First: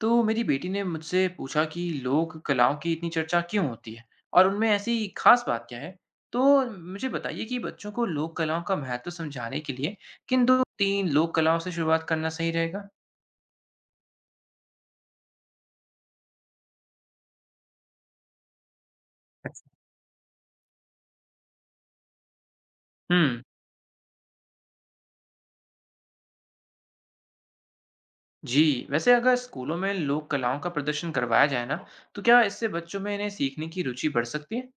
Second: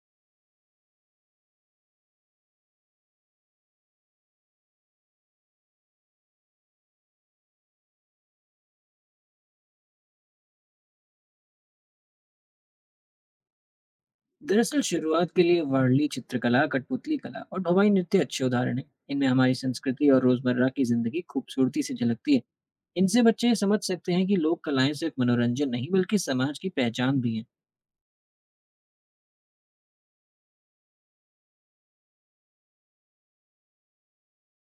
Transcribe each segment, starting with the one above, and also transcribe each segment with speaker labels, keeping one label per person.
Speaker 1: तो मेरी बेटी ने मुझसे पूछा कि लोक कलाओं की इतनी चर्चा क्यों होती है और उनमें ऐसी खास बात क्या है। तो मुझे बताइए कि बच्चों को लोक कलाओं का महत्व समझाने के लिए किन दो तीन लोक कलाओं से शुरुआत करना सही रहेगा।
Speaker 2: दरअसल शुरुआत के लिए वार्ली चित्रकला, कठपुतली कला और भवाई नृत्य अच्छे उदाहरण हैं। इनमें हमारी
Speaker 1: अच्छा।
Speaker 2: संस्कृति और रोजमर्रा की जिंदगी खूबसूरती से झलकती है। इनसे
Speaker 1: हम्म।
Speaker 2: बच्चे समझ सकते हैं कि लोक कलाएं सिर्फ मनोरंजन नहीं बल्कि समाज की पहचान भी हैं।
Speaker 1: जी वैसे अगर स्कूलों में लोक कलाओं का प्रदर्शन करवाया जाए ना तो क्या इससे बच्चों में इन्हें सीखने की रुचि बढ़ सकती है।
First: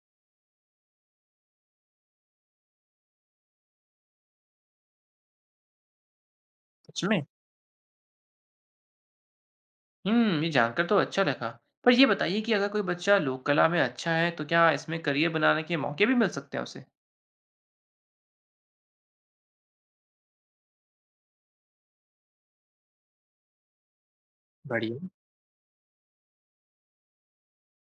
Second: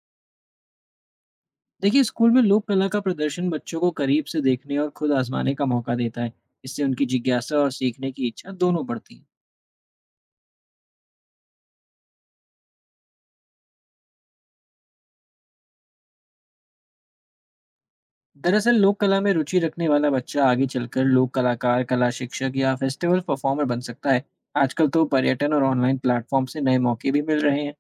Speaker 2: देखिए, स्कूल में लोक कला का प्रदर्शन बच्चों को करीब से देखने और खुद आजमाने का मौका देता है। इससे
Speaker 1: सच
Speaker 2: उनकी
Speaker 1: में।
Speaker 2: जिज्ञासा और सीखने की इच्छा दोनों बढ़ती है।
Speaker 1: हम्म, ये जानकर तो अच्छा लगा। पर ये बताइए कि अगर कोई बच्चा लोक कला में अच्छा है तो क्या इसमें करियर बनाने के मौके भी मिल सकते हैं उसे।
Speaker 2: दरअसल लोक कला में रुचि रखने वाला बच्चा आगे चलकर लोक कलाकार, कला शिक्षक या फेस्टिवल परफॉर्मर बन सकता है। आजकल
Speaker 1: बढ़िया।
Speaker 2: तो पर्यटन और ऑनलाइन प्लेटफॉर्म से नए मौके भी मिल रहे हैं।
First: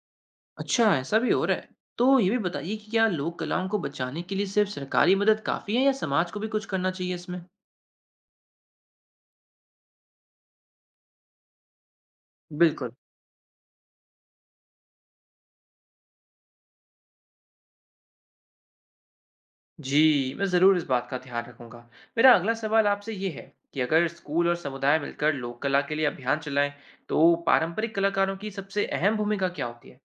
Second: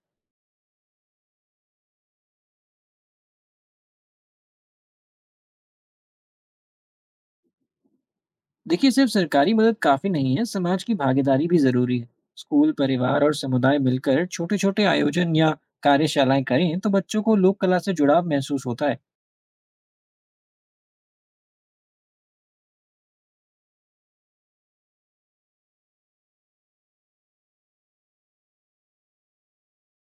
Speaker 1: अच्छा, ऐसा भी हो रहा है। तो ये भी बताइए कि क्या लोक कलाओं को बचाने के लिए सिर्फ सरकारी मदद काफी है या समाज को भी कुछ करना चाहिए इसमें।
Speaker 2: देखिए, सिर्फ सरकारी मदद काफ़ी नहीं है, समाज की भागीदारी भी ज़रूरी है। स्कूल,
Speaker 1: बिल्कुल।
Speaker 2: परिवार और समुदाय मिलकर छोटे-छोटे आयोजन या कार्यशालाएं करें तो बच्चों को लोक कला से जुड़ाव महसूस होता है।
Speaker 1: जी मैं ज़रूर इस बात का ध्यान रखूंगा। मेरा अगला सवाल आपसे ये है कि अगर स्कूल और समुदाय मिलकर लोक कला के लिए अभियान चलाएं तो पारंपरिक कलाकारों की सबसे अहम भूमिका क्या होती है।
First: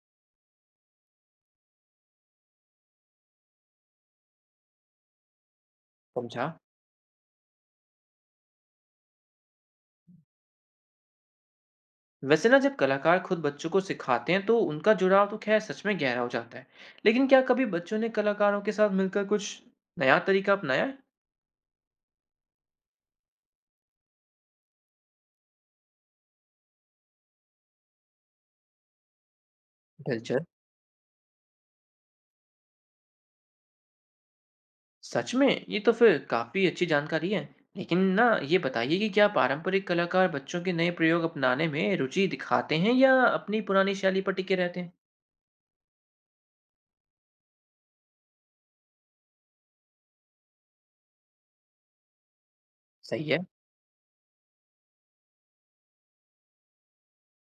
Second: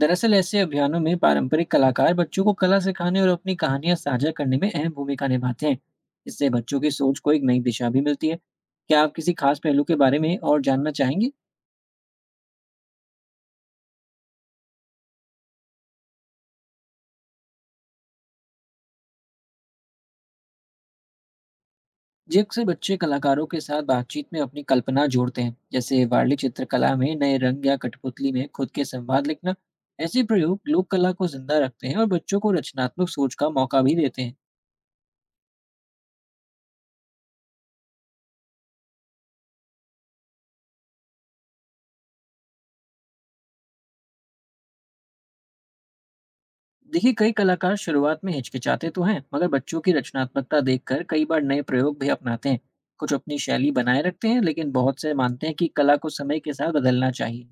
Speaker 2: दरअसल ऐसे अभियानों में पारंपरिक कलाकार बच्चों को कला सिखाने और अपनी कहानियां साझा करने में अहम भूमिका निभाते हैं। इससे
Speaker 1: समझा।
Speaker 2: बच्चों की सोच को एक नई दिशा भी मिलती है। क्या आप किसी खास पहलू के बारे में और जानना चाहेंगे?
Speaker 1: वैसे ना, जब कलाकार खुद बच्चों को सिखाते हैं तो उनका जुड़ाव तो खैर सच में गहरा हो जाता है। लेकिन क्या कभी बच्चों ने कलाकारों के साथ मिलकर कुछ नया तरीका अपनाया है।
Speaker 2: जिससे बच्चे कलाकारों के साथ बातचीत में अपनी कल्पना जोड़ते हैं, जैसे वार्ली चित्रकला में नए रंग या कठपुतली में खुद के संवाद लिखना। ऐसे
Speaker 1: दिलचस्प।
Speaker 2: प्रयोग लोक कला को जिंदा रखते हैं और बच्चों को रचनात्मक सोच का मौका भी देते हैं।
Speaker 1: सच में ये तो फिर काफी अच्छी जानकारी है। लेकिन ना, ये बताइए कि क्या पारंपरिक कलाकार बच्चों के नए प्रयोग अपनाने में रुचि दिखाते हैं या अपनी पुरानी शैली पर टिके रहते हैं।
Speaker 2: देखिए, कई कलाकार शुरुआत में हिचकिचाते तो हैं, मगर बच्चों की रचनात्मकता देखकर कई बार नए प्रयोग भी अपनाते हैं। कुछ
Speaker 1: सही है।
Speaker 2: अपनी शैली बनाए रखते हैं, लेकिन बहुत से मानते हैं कि कला को समय के साथ बदलना चाहिए।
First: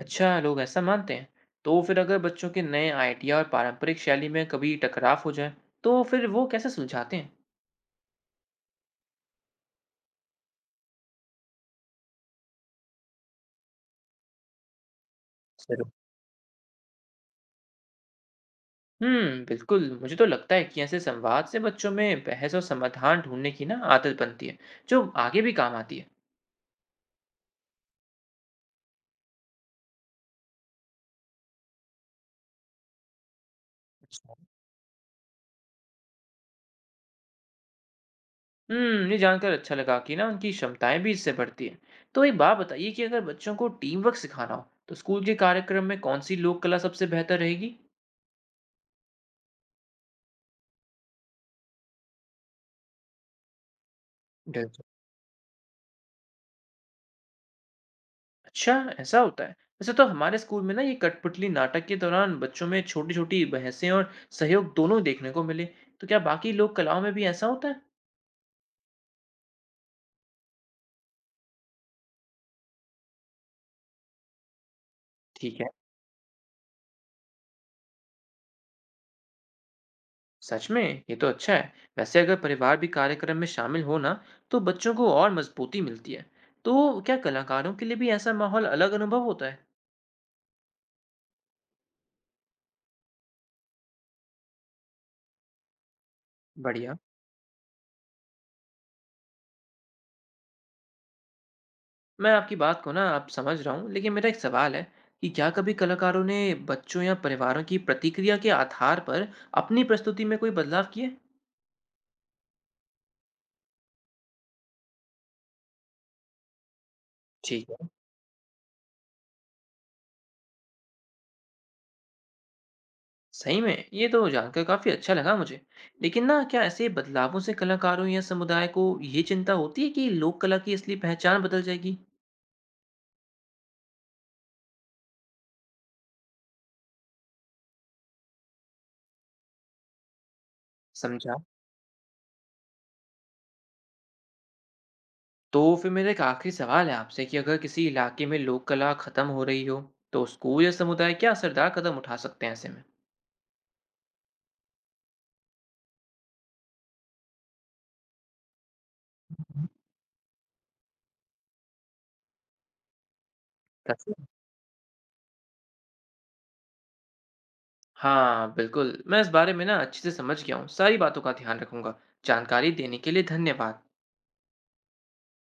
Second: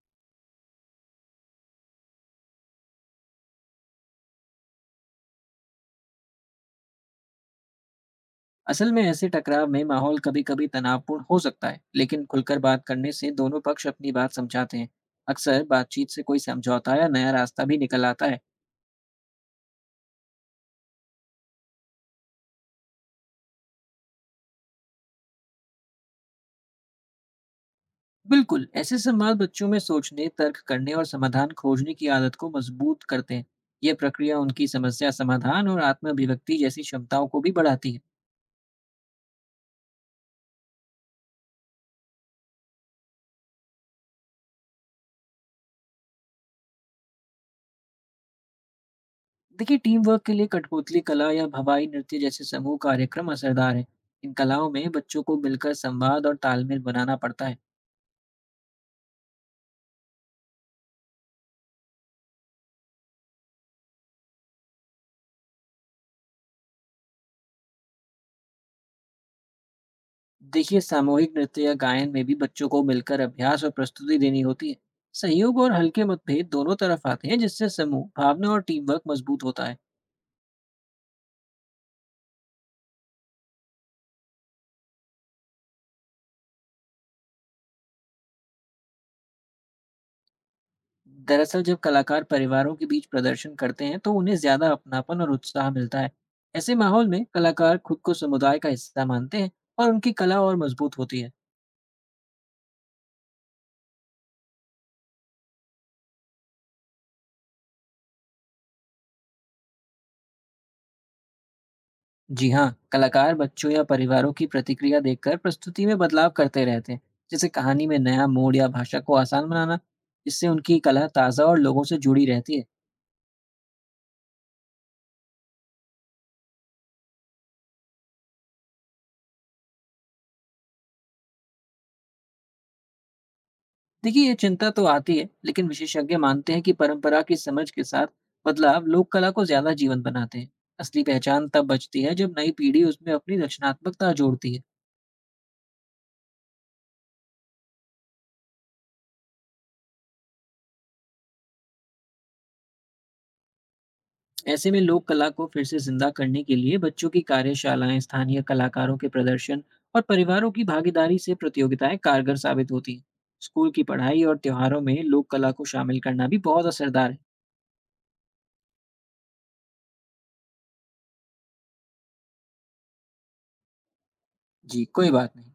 Speaker 1: अच्छा, लोग ऐसा मानते हैं। तो फिर अगर बच्चों के नए आइडिया और पारंपरिक शैली में कभी टकराव हो जाए तो फिर वो कैसे सुलझाते हैं।
Speaker 2: असल में ऐसे टकराव में माहौल कभी कभी तनावपूर्ण हो सकता है, लेकिन खुलकर बात करने से दोनों पक्ष अपनी बात समझाते हैं। अक्सर
Speaker 1: जरूर।
Speaker 2: बातचीत से कोई समझौता या नया रास्ता भी निकल आता है।
Speaker 1: हम्म, बिल्कुल। मुझे तो लगता है कि ऐसे संवाद से बच्चों में बहस और समाधान ढूंढने की ना आदत बनती है, जो आगे भी काम आती
Speaker 2: बिल्कुल, ऐसे सवाल बच्चों में सोचने, तर्क करने और समाधान खोजने की आदत को मजबूत करते हैं। यह
Speaker 1: है।
Speaker 2: प्रक्रिया उनकी समस्या समाधान और आत्म अभिव्यक्ति जैसी क्षमताओं को भी बढ़ाती है।
Speaker 1: हम्म, ये जानकर अच्छा लगा कि ना उनकी क्षमताएं भी इससे बढ़ती हैं। तो एक बात बताइए कि अगर बच्चों को टीम वर्क सिखाना हो तो स्कूल के कार्यक्रम में कौन सी लोक कला सबसे बेहतर रहेगी।
Speaker 2: देखिए, टीम वर्क के लिए कठपुतली कला या हवाई नृत्य जैसे समूह कार्यक्रम असरदार है। इन कलाओं
Speaker 1: बिल्कुल।
Speaker 2: में बच्चों को मिलकर संवाद और तालमेल बनाना पड़ता है।
Speaker 1: अच्छा, ऐसा होता है। वैसे तो हमारे स्कूल में ना ये कठपुतली नाटक के दौरान बच्चों में छोटी छोटी बहसें और सहयोग दोनों देखने को मिले। तो क्या बाकी लोक कलाओं में भी ऐसा होता है।
Speaker 2: देखिए, सामूहिक नृत्य या गायन में भी बच्चों को मिलकर अभ्यास और प्रस्तुति देनी होती है। सहयोग
Speaker 1: ठीक है।
Speaker 2: और हल्के मतभेद दोनों तरफ आते हैं, जिससे समूह भावना और टीम वर्क मजबूत होता है।
Speaker 1: सच में, ये तो अच्छा है। वैसे अगर परिवार भी कार्यक्रम में शामिल हो ना तो बच्चों को और मजबूती मिलती है। तो क्या कलाकारों के लिए भी ऐसा माहौल अलग अनुभव होता है।
Speaker 2: दरअसल जब कलाकार परिवारों के बीच प्रदर्शन करते हैं तो उन्हें ज्यादा अपनापन और उत्साह मिलता है। ऐसे
Speaker 1: बढ़िया।
Speaker 2: माहौल में कलाकार खुद को समुदाय का हिस्सा मानते हैं और उनकी कला और मजबूत होती है।
Speaker 1: मैं आपकी बात को ना आप समझ रहा हूँ, लेकिन मेरा एक सवाल है कि क्या कभी कलाकारों ने बच्चों या परिवारों की प्रतिक्रिया के आधार पर अपनी प्रस्तुति में कोई बदलाव किए।
Speaker 2: जी हाँ, कलाकार बच्चों या परिवारों की प्रतिक्रिया देखकर प्रस्तुति में बदलाव करते रहते हैं, जैसे
Speaker 1: ठीक
Speaker 2: कहानी
Speaker 1: है।
Speaker 2: में नया मोड़ या भाषा को आसान बनाना। इससे उनकी कला ताज़ा और लोगों से जुड़ी रहती है।
Speaker 1: सही में ये तो जानकर काफी अच्छा लगा मुझे। लेकिन ना, क्या ऐसे बदलावों से कलाकारों या समुदाय को ये चिंता होती है कि लोक कला की असली पहचान बदल जाएगी।
Speaker 2: देखिए, ये चिंता तो आती है, लेकिन विशेषज्ञ मानते हैं कि परंपरा की समझ के साथ बदलाव लोक कला को ज्यादा जीवंत बनाते हैं। असली
Speaker 1: समझा।
Speaker 2: पहचान तब बचती है जब नई पीढ़ी उसमें अपनी रचनात्मकता जोड़ती है।
Speaker 1: तो फिर मेरा एक आखिरी सवाल है आपसे कि अगर किसी इलाके में लोक कला खत्म हो रही हो तो स्कूल या समुदाय क्या असरदार कदम उठा सकते हैं ऐसे में।
Speaker 2: ऐसे में लोक कला को फिर से जिंदा करने के लिए बच्चों की कार्यशालाएं, स्थानीय कलाकारों के प्रदर्शन और परिवारों की भागीदारी से प्रतियोगिताएं कारगर साबित होती हैं। स्कूल की
Speaker 1: दस।
Speaker 2: पढ़ाई और त्योहारों में लोक कला को शामिल करना भी बहुत असरदार है।
Speaker 1: हाँ, बिल्कुल। मैं इस बारे में ना अच्छे से समझ गया हूँ। सारी बातों का ध्यान रखूँगा। जानकारी देने के लिए धन्यवाद।
Speaker 2: जी कोई बात नहीं।